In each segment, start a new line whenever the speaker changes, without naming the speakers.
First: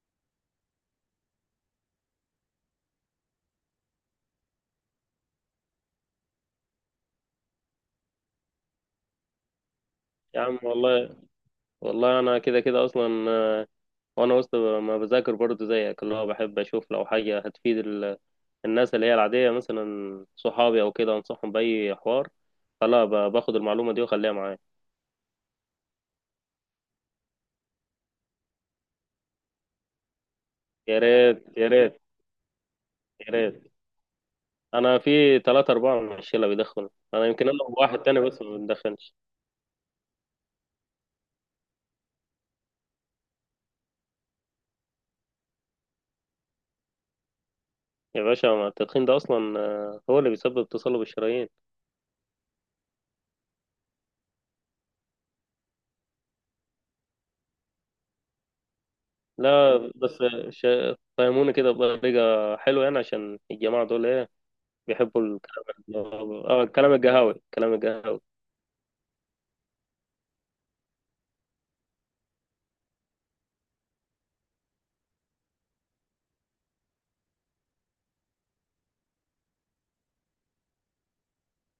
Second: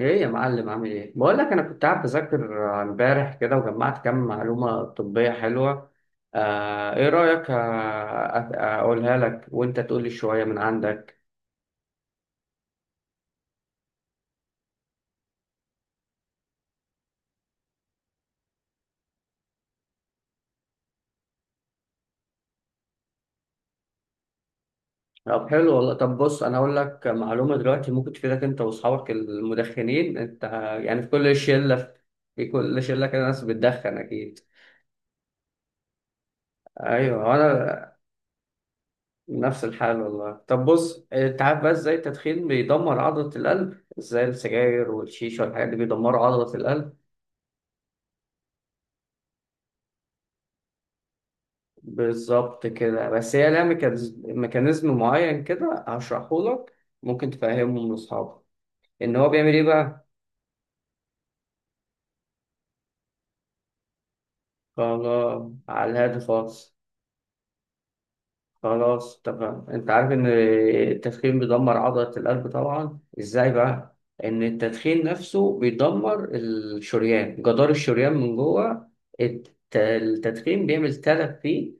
ايه يا معلم، عامل ايه؟ بقول لك، انا كنت قاعد بذاكر امبارح كده وجمعت كام معلومه طبيه حلوه. آه ايه رايك؟ اقولها لك وانت تقول لي
يا
شويه من
عم والله
عندك.
والله، انا كده كده اصلا، وانا وسط ما بذاكر برضه زيك، اللي هو بحب اشوف لو حاجه هتفيد الناس اللي هي العاديه، مثلا صحابي او كده، انصحهم باي حوار، فلا باخد المعلومه دي واخليها معايا.
طب حلو والله. طب بص، انا اقول لك معلومه دلوقتي ممكن تفيدك انت واصحابك المدخنين. انت
يا
يعني في كل
ريت، يا
شله
ريت،
في كل شله كده
يا
ناس
ريت.
بتدخن اكيد.
انا في ثلاثة أربعة من الشلة بيدخنوا.
ايوه
انا يمكن، انا
وانا
وواحد تاني بس ما بندخنش.
نفس الحال والله. طب بص، انت عارف بقى ازاي التدخين بيدمر عضله القلب؟ ازاي السجاير والشيشه والحاجات دي بيدمروا عضله القلب؟
يا باشا، ما التدخين ده اصلا هو اللي بيسبب تصلب الشرايين.
بالظبط كده. بس هي لها ميكانيزم معين كده هشرحه لك، ممكن تفهمه لأصحابك. إن هو بيعمل إيه
لا
بقى؟
بس، ش- فهموني كده بطريقه حلوه يعني، عشان الجماعه دول ايه بيحبوا
خلاص.
الكلام
على الهادي خالص.
الكلام القهاوي، الكلام القهاوي.
خلاص تمام. أنت عارف إن التدخين بيدمر عضلة القلب طبعا، إزاي بقى؟ إن التدخين نفسه بيدمر الشريان، جدار الشريان من جوه. التدخين بيعمل تلف فيه.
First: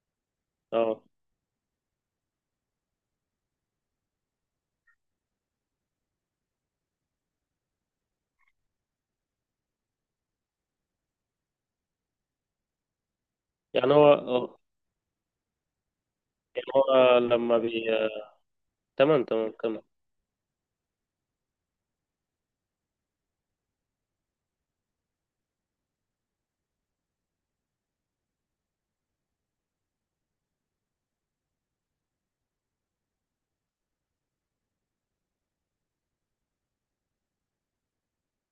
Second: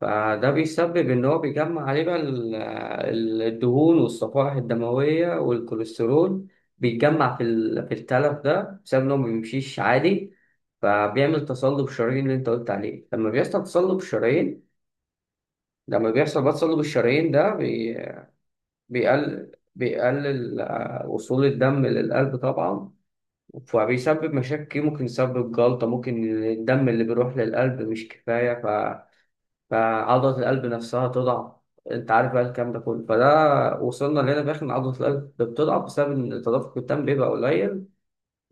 فده بيسبب
اه،
إن هو بيجمع عليه بقى الدهون والصفائح الدموية والكوليسترول، بيتجمع في التلف ده بسبب إنه ما بيمشيش عادي. فبيعمل تصلب الشرايين اللي أنت قلت عليه. لما بيحصل
يعني
تصلب
هو آه،
الشرايين، لما بيحصل بقى
يعني
تصلب
هو
الشرايين ده
لما بي تمام، تمام، تمام.
بيقلل وصول الدم للقلب طبعا. فبيسبب مشاكل كتير، ممكن يسبب جلطة، ممكن الدم اللي بيروح للقلب مش كفاية، فعضلة القلب نفسها تضعف. انت عارف بقى الكلام ده كله، فده وصلنا لهنا في الاخر ان عضلة القلب بتضعف بسبب ان تدفق الدم بيبقى قليل،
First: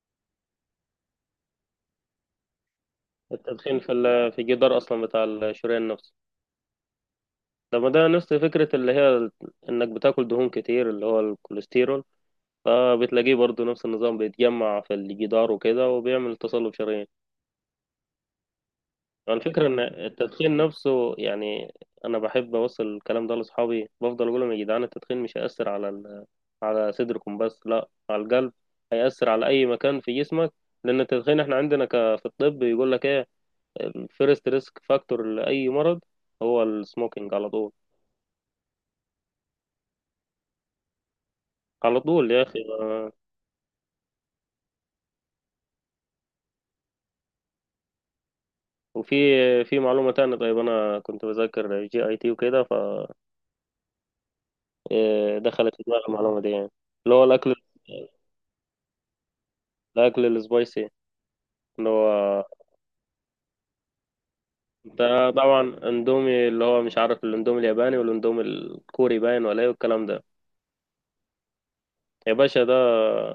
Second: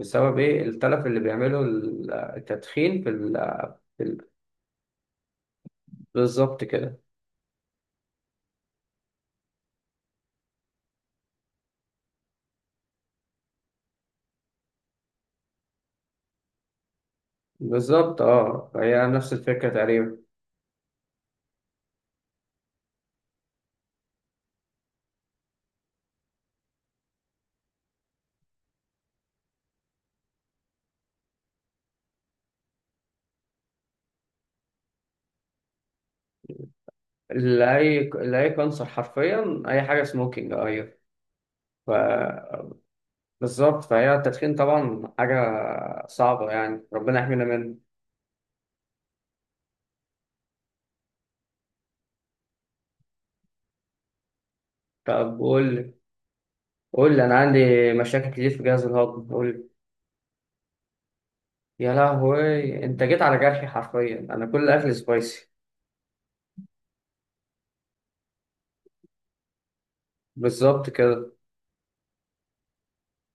بسبب ايه؟ التلف اللي بيعمله التدخين في.
التدخين
في ال-
في الجدار اصلا بتاع الشريان نفسه.
بالظبط كده.
لما ده نفس فكرة اللي هي انك بتاكل دهون كتير اللي هو الكوليسترول، فبتلاقيه برضو نفس النظام بيتجمع في الجدار وكده وبيعمل تصلب شرايين.
بالظبط، اه، هي نفس
الفكرة
الفكرة
إن
تقريبا.
التدخين نفسه يعني، أنا بحب أوصل الكلام ده لأصحابي، بفضل أقول لهم يا جدعان التدخين مش هيأثر على صدركم بس، لا، على القلب، هيأثر على أي مكان في جسمك. لأن التدخين، إحنا عندنا في الطب يقول لك إيه؟ الفيرست ريسك فاكتور لأي مرض هو السموكينج على طول.
لأي كانسر حرفيا، أي حاجة سموكينج، أيوه. ف...
على طول يا أخي،
بالظبط، فهي التدخين طبعا حاجة صعبة، يعني ربنا يحمينا منه.
وفي معلومة تانية. طيب، أنا كنت بذاكر جي أي تي وكده،
طب قول
فدخلت في
لي،
دماغي المعلومة دي يعني. اللي
قول
هو
لي. أنا
الأكل،
عندي مشاكل كتير في جهاز الهضم، قول لي.
الأكل السبايسي، اللي
يا
هو
لهوي، انت جيت على جرحي حرفيا، انا كل اكل
ده
سبايسي.
طبعا اندومي، اللي هو مش عارف الاندومي الياباني والاندومي الكوري باين، ولا ايه والكلام ده.
بالظبط كده.
يا باشا، ده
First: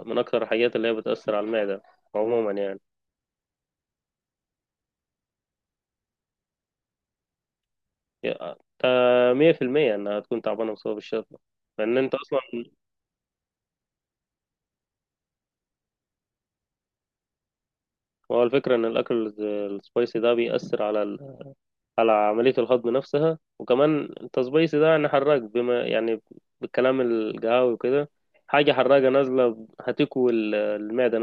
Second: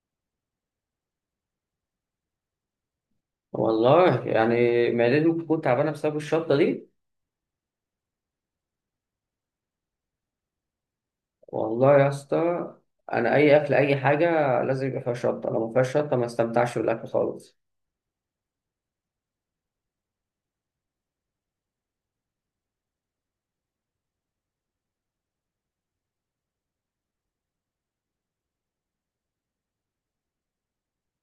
من اكتر الحاجات اللي هي بتأثر على المعدة عموما يعني.
والله يعني، معدتي ممكن تكون تعبانه بسبب الشطه دي.
مية في المية انها تكون تعبانة بسبب الشطة،
والله
لان
يا
انت اصلا.
اسطى. انا اي اكل، اي حاجه لازم يبقى فيها شطه، لو ما فيهاش شطه ما استمتعش بالاكل خالص.
هو الفكرة ان الاكل السبايسي ده بيأثر على عملية الهضم نفسها. وكمان انت سبايسي ده يعني حراق، بما يعني بالكلام القهاوي وكده، حاجة حراقة نازلة هتكوي المعدة.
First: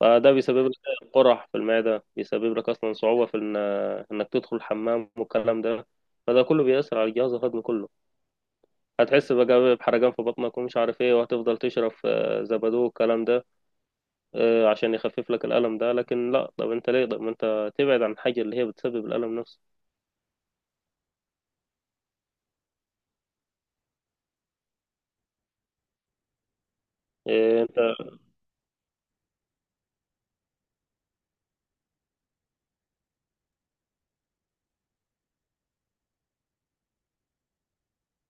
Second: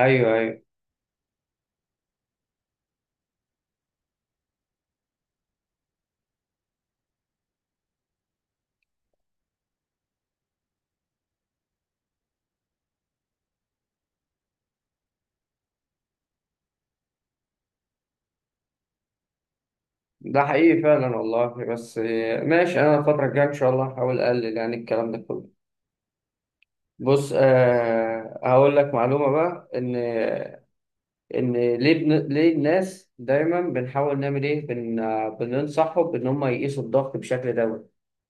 فده
ايوه.
بيسبب لك قرح في المعدة، بيسبب لك أصلا صعوبة في إنك تدخل الحمام والكلام ده. فده كله بيأثر على الجهاز الهضمي كله. هتحس بقى بحرقان في بطنك ومش عارف ايه، وهتفضل تشرب زبادو والكلام ده عشان يخفف لك الألم ده. لكن لا، طب انت ليه؟ طب ما انت تبعد عن الحاجة اللي هي بتسبب الألم نفسه.
ده حقيقي فعلا والله، بس ماشي. انا الفتره الجايه ان شاء الله هحاول اقلل يعني الكلام ده كله. بص
انت،
آه، هقول لك معلومه بقى. ان ليه ليه الناس دايما بنحاول نعمل ايه، بن... آه، بننصحهم ان هم يقيسوا الضغط بشكل دوري.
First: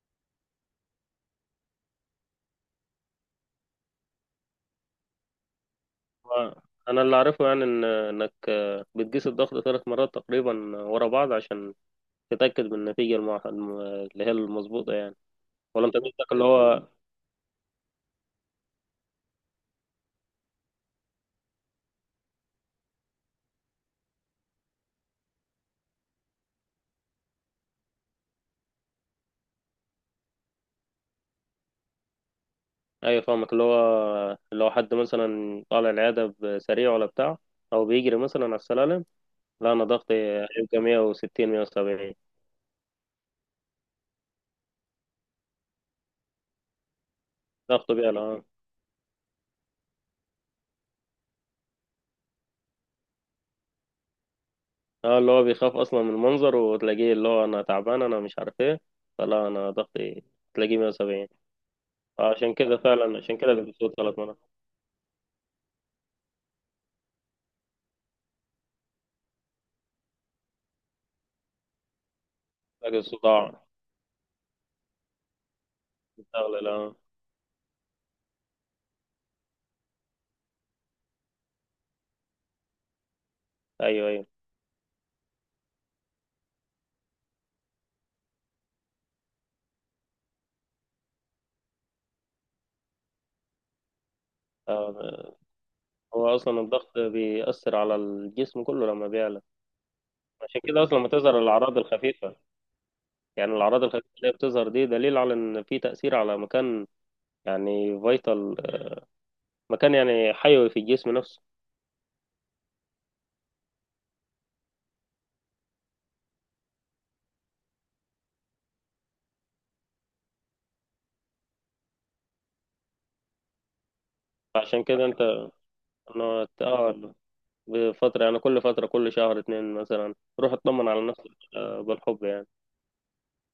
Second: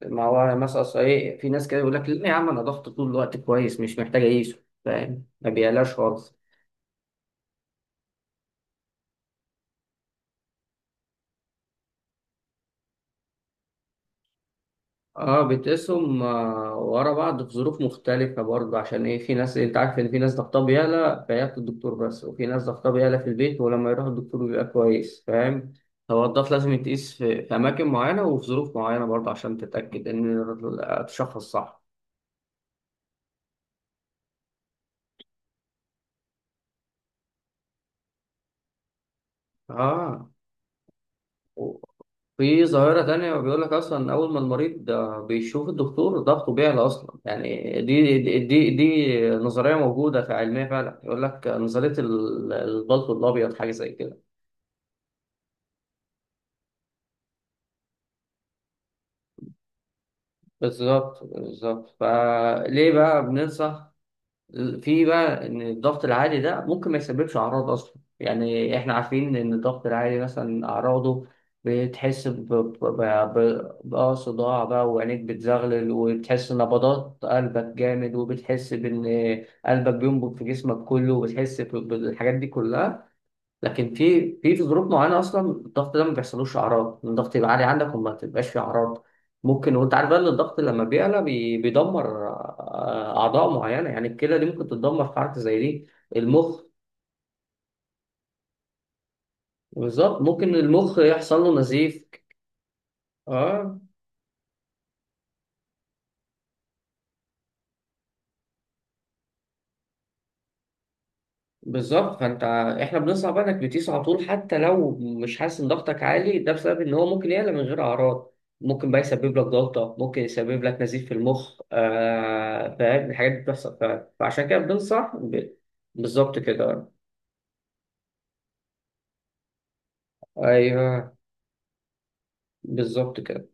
ما هو مثلا، أصل ايه؟ في ناس كده يقول لك لا يا عم انا ضغط طول الوقت كويس مش محتاج اقيسه، فاهم؟ ما بيقلاش خالص.
انا اللي اعرفه يعني إن انك، بتقيس الضغط 3 مرات تقريبا ورا بعض عشان تتأكد من النتيجة اللي هي المظبوطة يعني.
اه،
ولا انت
بتقيسهم
قصدك اللي هو؟
ورا بعض في ظروف مختلفة برضه. عشان ايه؟ في ناس، انت عارف ان في ناس ضغطها بيعلى فياخد الدكتور بس، وفي ناس ضغطها بيعلى في البيت ولما يروح الدكتور بيبقى كويس، فاهم؟ هو الضغط لازم يتقيس في، أماكن معينة وفي ظروف معينة برضه عشان تتأكد إن تشخص صح.
ايوه، فاهمك، اللي هو لو حد مثلا طالع العياده بسريع ولا بتاع، او بيجري مثلا على السلالم، لا، انا ضغطي
اه،
هيبقى 160 170.
في ظاهرة تانية بيقول لك أصلا، أول ما المريض بيشوف الدكتور ضغطه بيعلى أصلا، يعني
ضغطه بيعلى، اه،
دي نظرية موجودة في علمية فعلا، يقول لك نظرية البلط الأبيض، حاجة زي كده.
اه، اللي هو بيخاف اصلا من المنظر، وتلاقيه اللي هو انا تعبان انا مش عارف ايه، فلا انا ضغطي تلاقيه
بالظبط
170.
بالظبط.
عشان كده
فليه
فعلا،
بقى
عشان كده اللي
بننصح،
بيسود 3 مرات.
في بقى ان الضغط العالي ده ممكن ما يسببش اعراض اصلا؟ يعني احنا عارفين ان الضغط العالي مثلا اعراضه، بتحس
تلاقي الصداع
بقى صداع بقى، وعينيك بتزغلل، وبتحس
بيستغل، اه.
نبضات قلبك جامد، وبتحس بان قلبك بينبض في جسمك كله، وبتحس بالحاجات دي كلها. لكن
ايوه،
في
ايوه،
ظروف معينه اصلا الضغط ده ما بيحصلوش اعراض، إن الضغط يبقى عالي عندك وما تبقاش فيه اعراض، ممكن. وانت عارف بقى ان الضغط لما بيعلى بيدمر اعضاء معينه، يعني الكلى دي ممكن تتدمر في
آه،
حركه زي دي.
هو اصلا
المخ.
الضغط بيأثر على الجسم كله لما بيعلى.
بالظبط، ممكن
عشان كده
المخ
اصلا ما تظهر
يحصل له
الاعراض
نزيف.
الخفيفه، يعني
اه،
الأعراض الخفيفة اللي هي بتظهر دي دليل على إن في تأثير على مكان، يعني فيتال، مكان يعني حيوي في الجسم نفسه.
بالظبط. فانت، احنا بنصعب انك بتقيس على طول حتى لو مش حاسس ان ضغطك عالي، ده بسبب ان هو ممكن يعلى من غير اعراض. ممكن بقى يسبب لك، ضغطه ممكن يسبب لك نزيف في المخ، آه. فاهم؟ الحاجات دي بتحصل فعلا، فعشان كده
عشان كده
بننصح
أنت،
ب... بالظبط
أنا
كده.
بفترة يعني، كل فترة كل شهر اتنين مثلا روح اطمن على
ايوه
نفسك، بالحب يعني.
بالظبط كده.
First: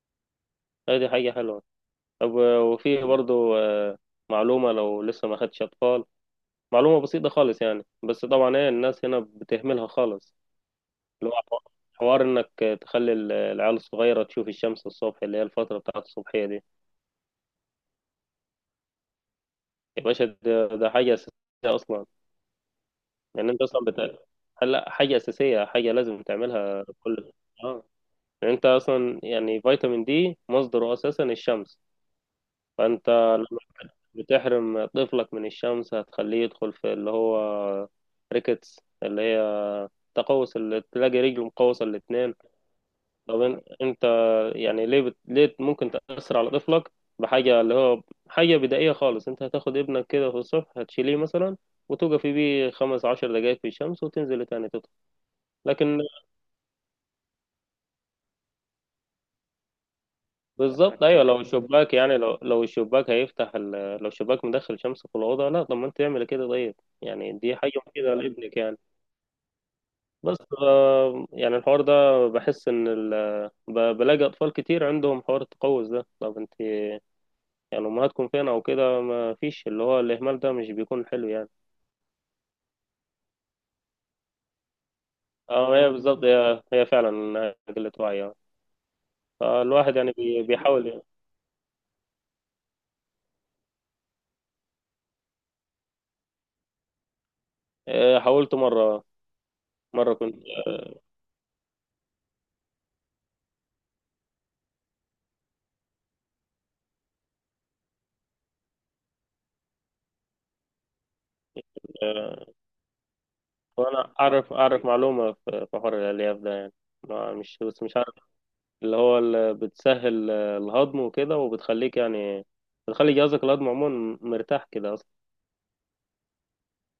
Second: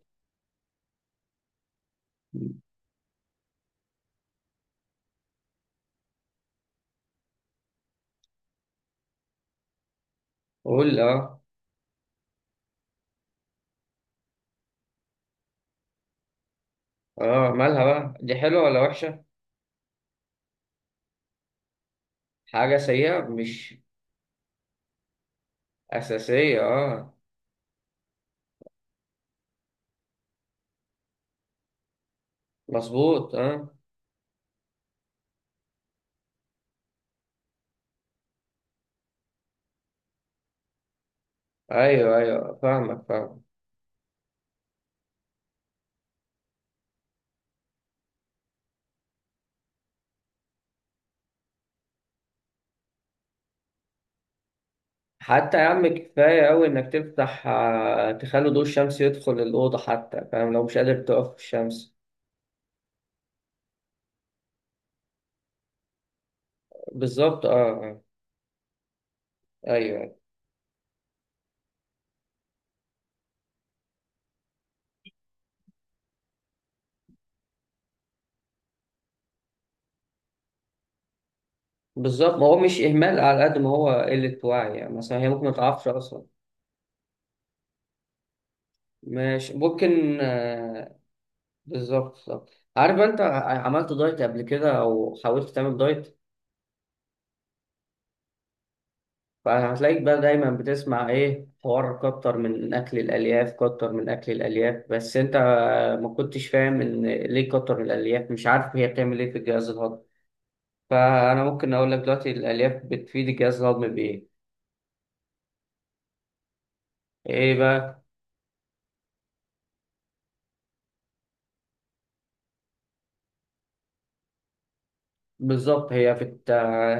هي دي حاجة حلوة. طب وفي برضو معلومة لو لسه ما خدتش أطفال، معلومة بسيطة خالص يعني، بس طبعا ايه الناس هنا بتهملها خالص.
قول،
اللي
اه.
هو حوار انك تخلي العيال الصغيرة تشوف الشمس الصبح، اللي هي الفترة بتاعت الصبحية دي.
اه، مالها بقى؟ دي حلوه ولا وحشه؟
يا باشا ده حاجة أساسية أصلا.
حاجه سيئه،
يعني أنت
مش؟
أصلا هلا حاجة أساسية، حاجة لازم
اساسيه،
تعملها
اه.
كل آه يعني أنت أصلا يعني، فيتامين دي مصدره أساسا الشمس. فأنت
مظبوط،
لما
اه.
بتحرم طفلك من الشمس هتخليه يدخل في اللي هو ريكتس، اللي هي تقوس، اللي تلاقي رجله مقوسة
ايوه
الاتنين.
ايوه، فاهمك فاهمك.
طب انت، يعني ليه ليه ممكن تأثر على طفلك بحاجة، اللي هو حاجة بدائية خالص؟ انت هتاخد ابنك كده في الصبح، هتشيليه مثلا وتوقفي بيه 15 دقايق في الشمس وتنزلي تاني تطلع.
حتى يا عم،
لكن
كفاية أوي إنك تفتح، تخلي ضوء الشمس يدخل الأوضة حتى، فاهم؟ لو مش قادر
بالظبط، ايوه،
تقف في
لو الشباك
الشمس.
يعني، لو الشباك هيفتح لو الشباك مدخل شمس في الأوضة، لا طب ما انت تعمل كده طيب؟ يعني
بالظبط أه
دي حاجة
آه.
مفيدة لابنك يعني.
أيوه.
بس يعني الحوار ده بحس ان بلاقي اطفال كتير عندهم حوار التقوس ده. طب انت، يعني امهاتكم فين او كده؟ ما فيش، اللي هو الاهمال ده مش بيكون حلو يعني.
بالظبط، ما هو مش إهمال على قد ما هو قلة وعي، يعني مثلا هي ممكن ما
اه،
تعرفش
هي
أصلا.
بالظبط، هي فعلا إنها قله وعي.
ماشي،
فالواحد يعني
ممكن
بيحاول يعني.
بالظبط بالظبط. عارف؟ أنت عملت دايت قبل كده أو حاولت تعمل دايت؟
حاولت مره،
فهتلاقيك
مره
بقى
كنت
دايما بتسمع ايه؟ حوار كتر من اكل الالياف، كتر من اكل الالياف، بس انت ما كنتش فاهم ان ليه كتر الالياف، مش عارف هي بتعمل ايه في الجهاز الهضمي. فانا ممكن اقول لك دلوقتي
آه،
الالياف بتفيد الجهاز الهضمي
وانا
بايه.
اعرف معلومه في حوار الالياف ده يعني، ما
ايه
مش بس مش
بقى؟
عارف. اللي بتسهل الهضم وكده، وبتخليك يعني، بتخلي جهازك الهضمي عموما مرتاح كده اصلا.
بالظبط.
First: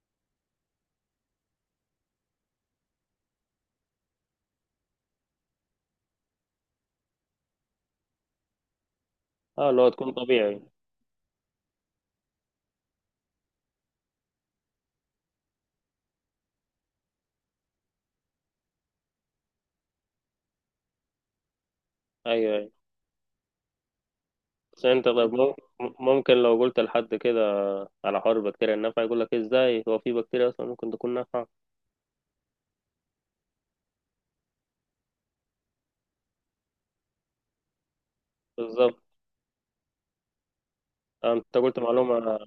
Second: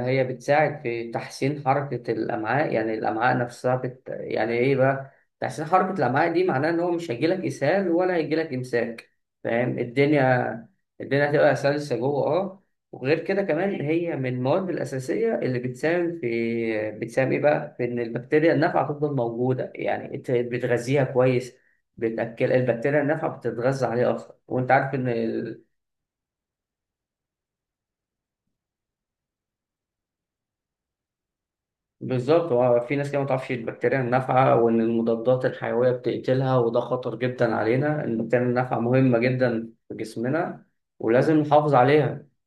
هي بتساعد في تحسين حركة الأمعاء، يعني الأمعاء نفسها يعني إيه بقى، تحسين حركة الأمعاء دي معناه إن هو مش هيجيلك إسهال ولا هيجيلك إمساك،
اه،
فاهم
اللي هو تكون
الدنيا؟
طبيعي.
الدنيا هتبقى سلسة جوه، أه. وغير كده كمان، هي من المواد الأساسية اللي بتساهم في، بتساهم إيه بقى، في إن البكتيريا النافعة تفضل موجودة، يعني أنت بتغذيها كويس، بتأكل،
ايوه، ايوه.
البكتيريا النافعة بتتغذى عليها أكتر، وأنت
بس
عارف
انت
إن.
طيب، ممكن لو قلت لحد كده على حوار البكتيريا النافعة، يقول لك ازاي هو في بكتيريا اصلا ممكن تكون نافعة؟
بالظبط. هو في ناس كده ما تعرفش البكتيريا النافعة، وإن المضادات الحيوية بتقتلها، وده خطر جدا علينا، إن البكتيريا النافعة
بالظبط.
مهمة جدا في جسمنا ولازم
انت
نحافظ
قلت
عليها.
معلومة،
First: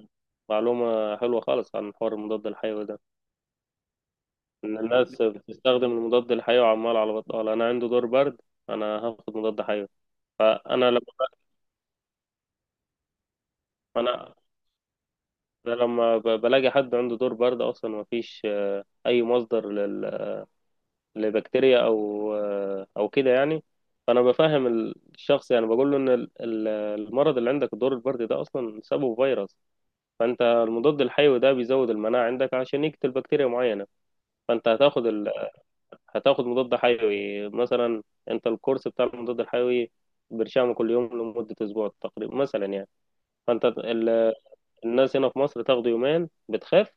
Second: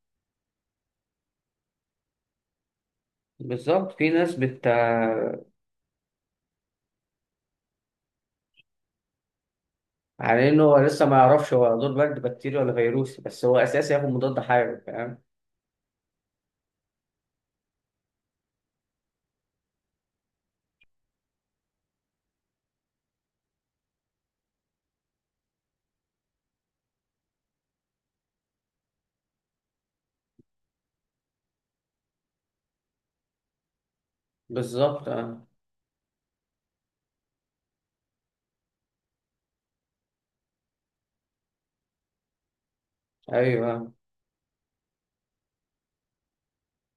معلومة حلوة خالص عن حوار المضاد الحيوي ده،
بالظبط. في ناس بت
ان الناس بتستخدم المضاد الحيوي عمال على بطال. انا عندي دور برد، انا هاخد مضاد حيوي.
على إن هو
انا لما
لسه ما يعرفش هو دور برد بكتيريا ولا فيروسي، بس هو أساسي ياخد
انا
مضاد حيوي، فاهم؟
أنا لما بلاقي حد عنده دور برد اصلا، ما فيش اي مصدر لبكتيريا او كده يعني. فانا بفهم الشخص يعني، بقول له ان المرض اللي عندك دور البرد ده اصلا سببه فيروس. فانت المضاد الحيوي ده بيزود المناعة عندك عشان يقتل بكتيريا معينة. فانت
بالظبط آه.
هتاخد مضاد حيوي مثلا. انت الكورس بتاع المضاد الحيوي برشامه كل يوم لمدة أسبوع تقريبا مثلا يعني. فأنت
أيوه
ال... الناس هنا في مصر تاخده يومين بتخاف.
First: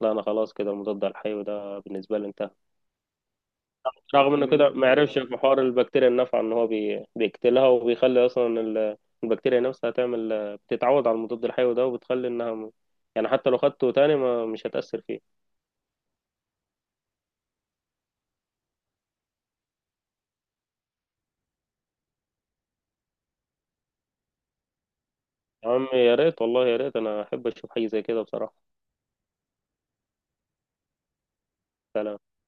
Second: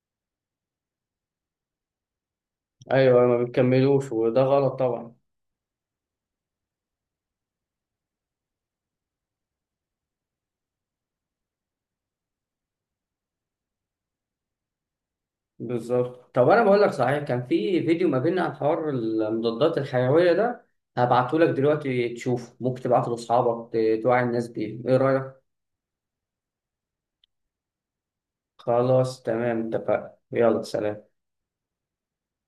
لا، أنا خلاص كده المضاد الحيوي ده بالنسبة لي انتهى.
أيوه، ما بيكملوش
رغم
وده
إنه كده
غلط
ما
طبعا.
يعرفش في حوار البكتيريا النافعة إن هو بيقتلها، وبيخلي أصلا البكتيريا نفسها تعمل، بتتعود على المضاد الحيوي ده، وبتخلي إنها يعني حتى لو خدته تاني ما مش هتأثر فيه.
بالظبط. طب انا بقول لك صحيح، كان في فيديو ما بيننا عن حوار المضادات الحيويه ده، هبعته لك دلوقتي تشوفه، ممكن تبعته لاصحابك توعي الناس بيه، ايه رايك؟
يا عم يا ريت، والله يا ريت، انا احب اشوف حاجه زي كده بصراحه.
خلاص تمام، اتفقنا، يلا سلام.
فعلا.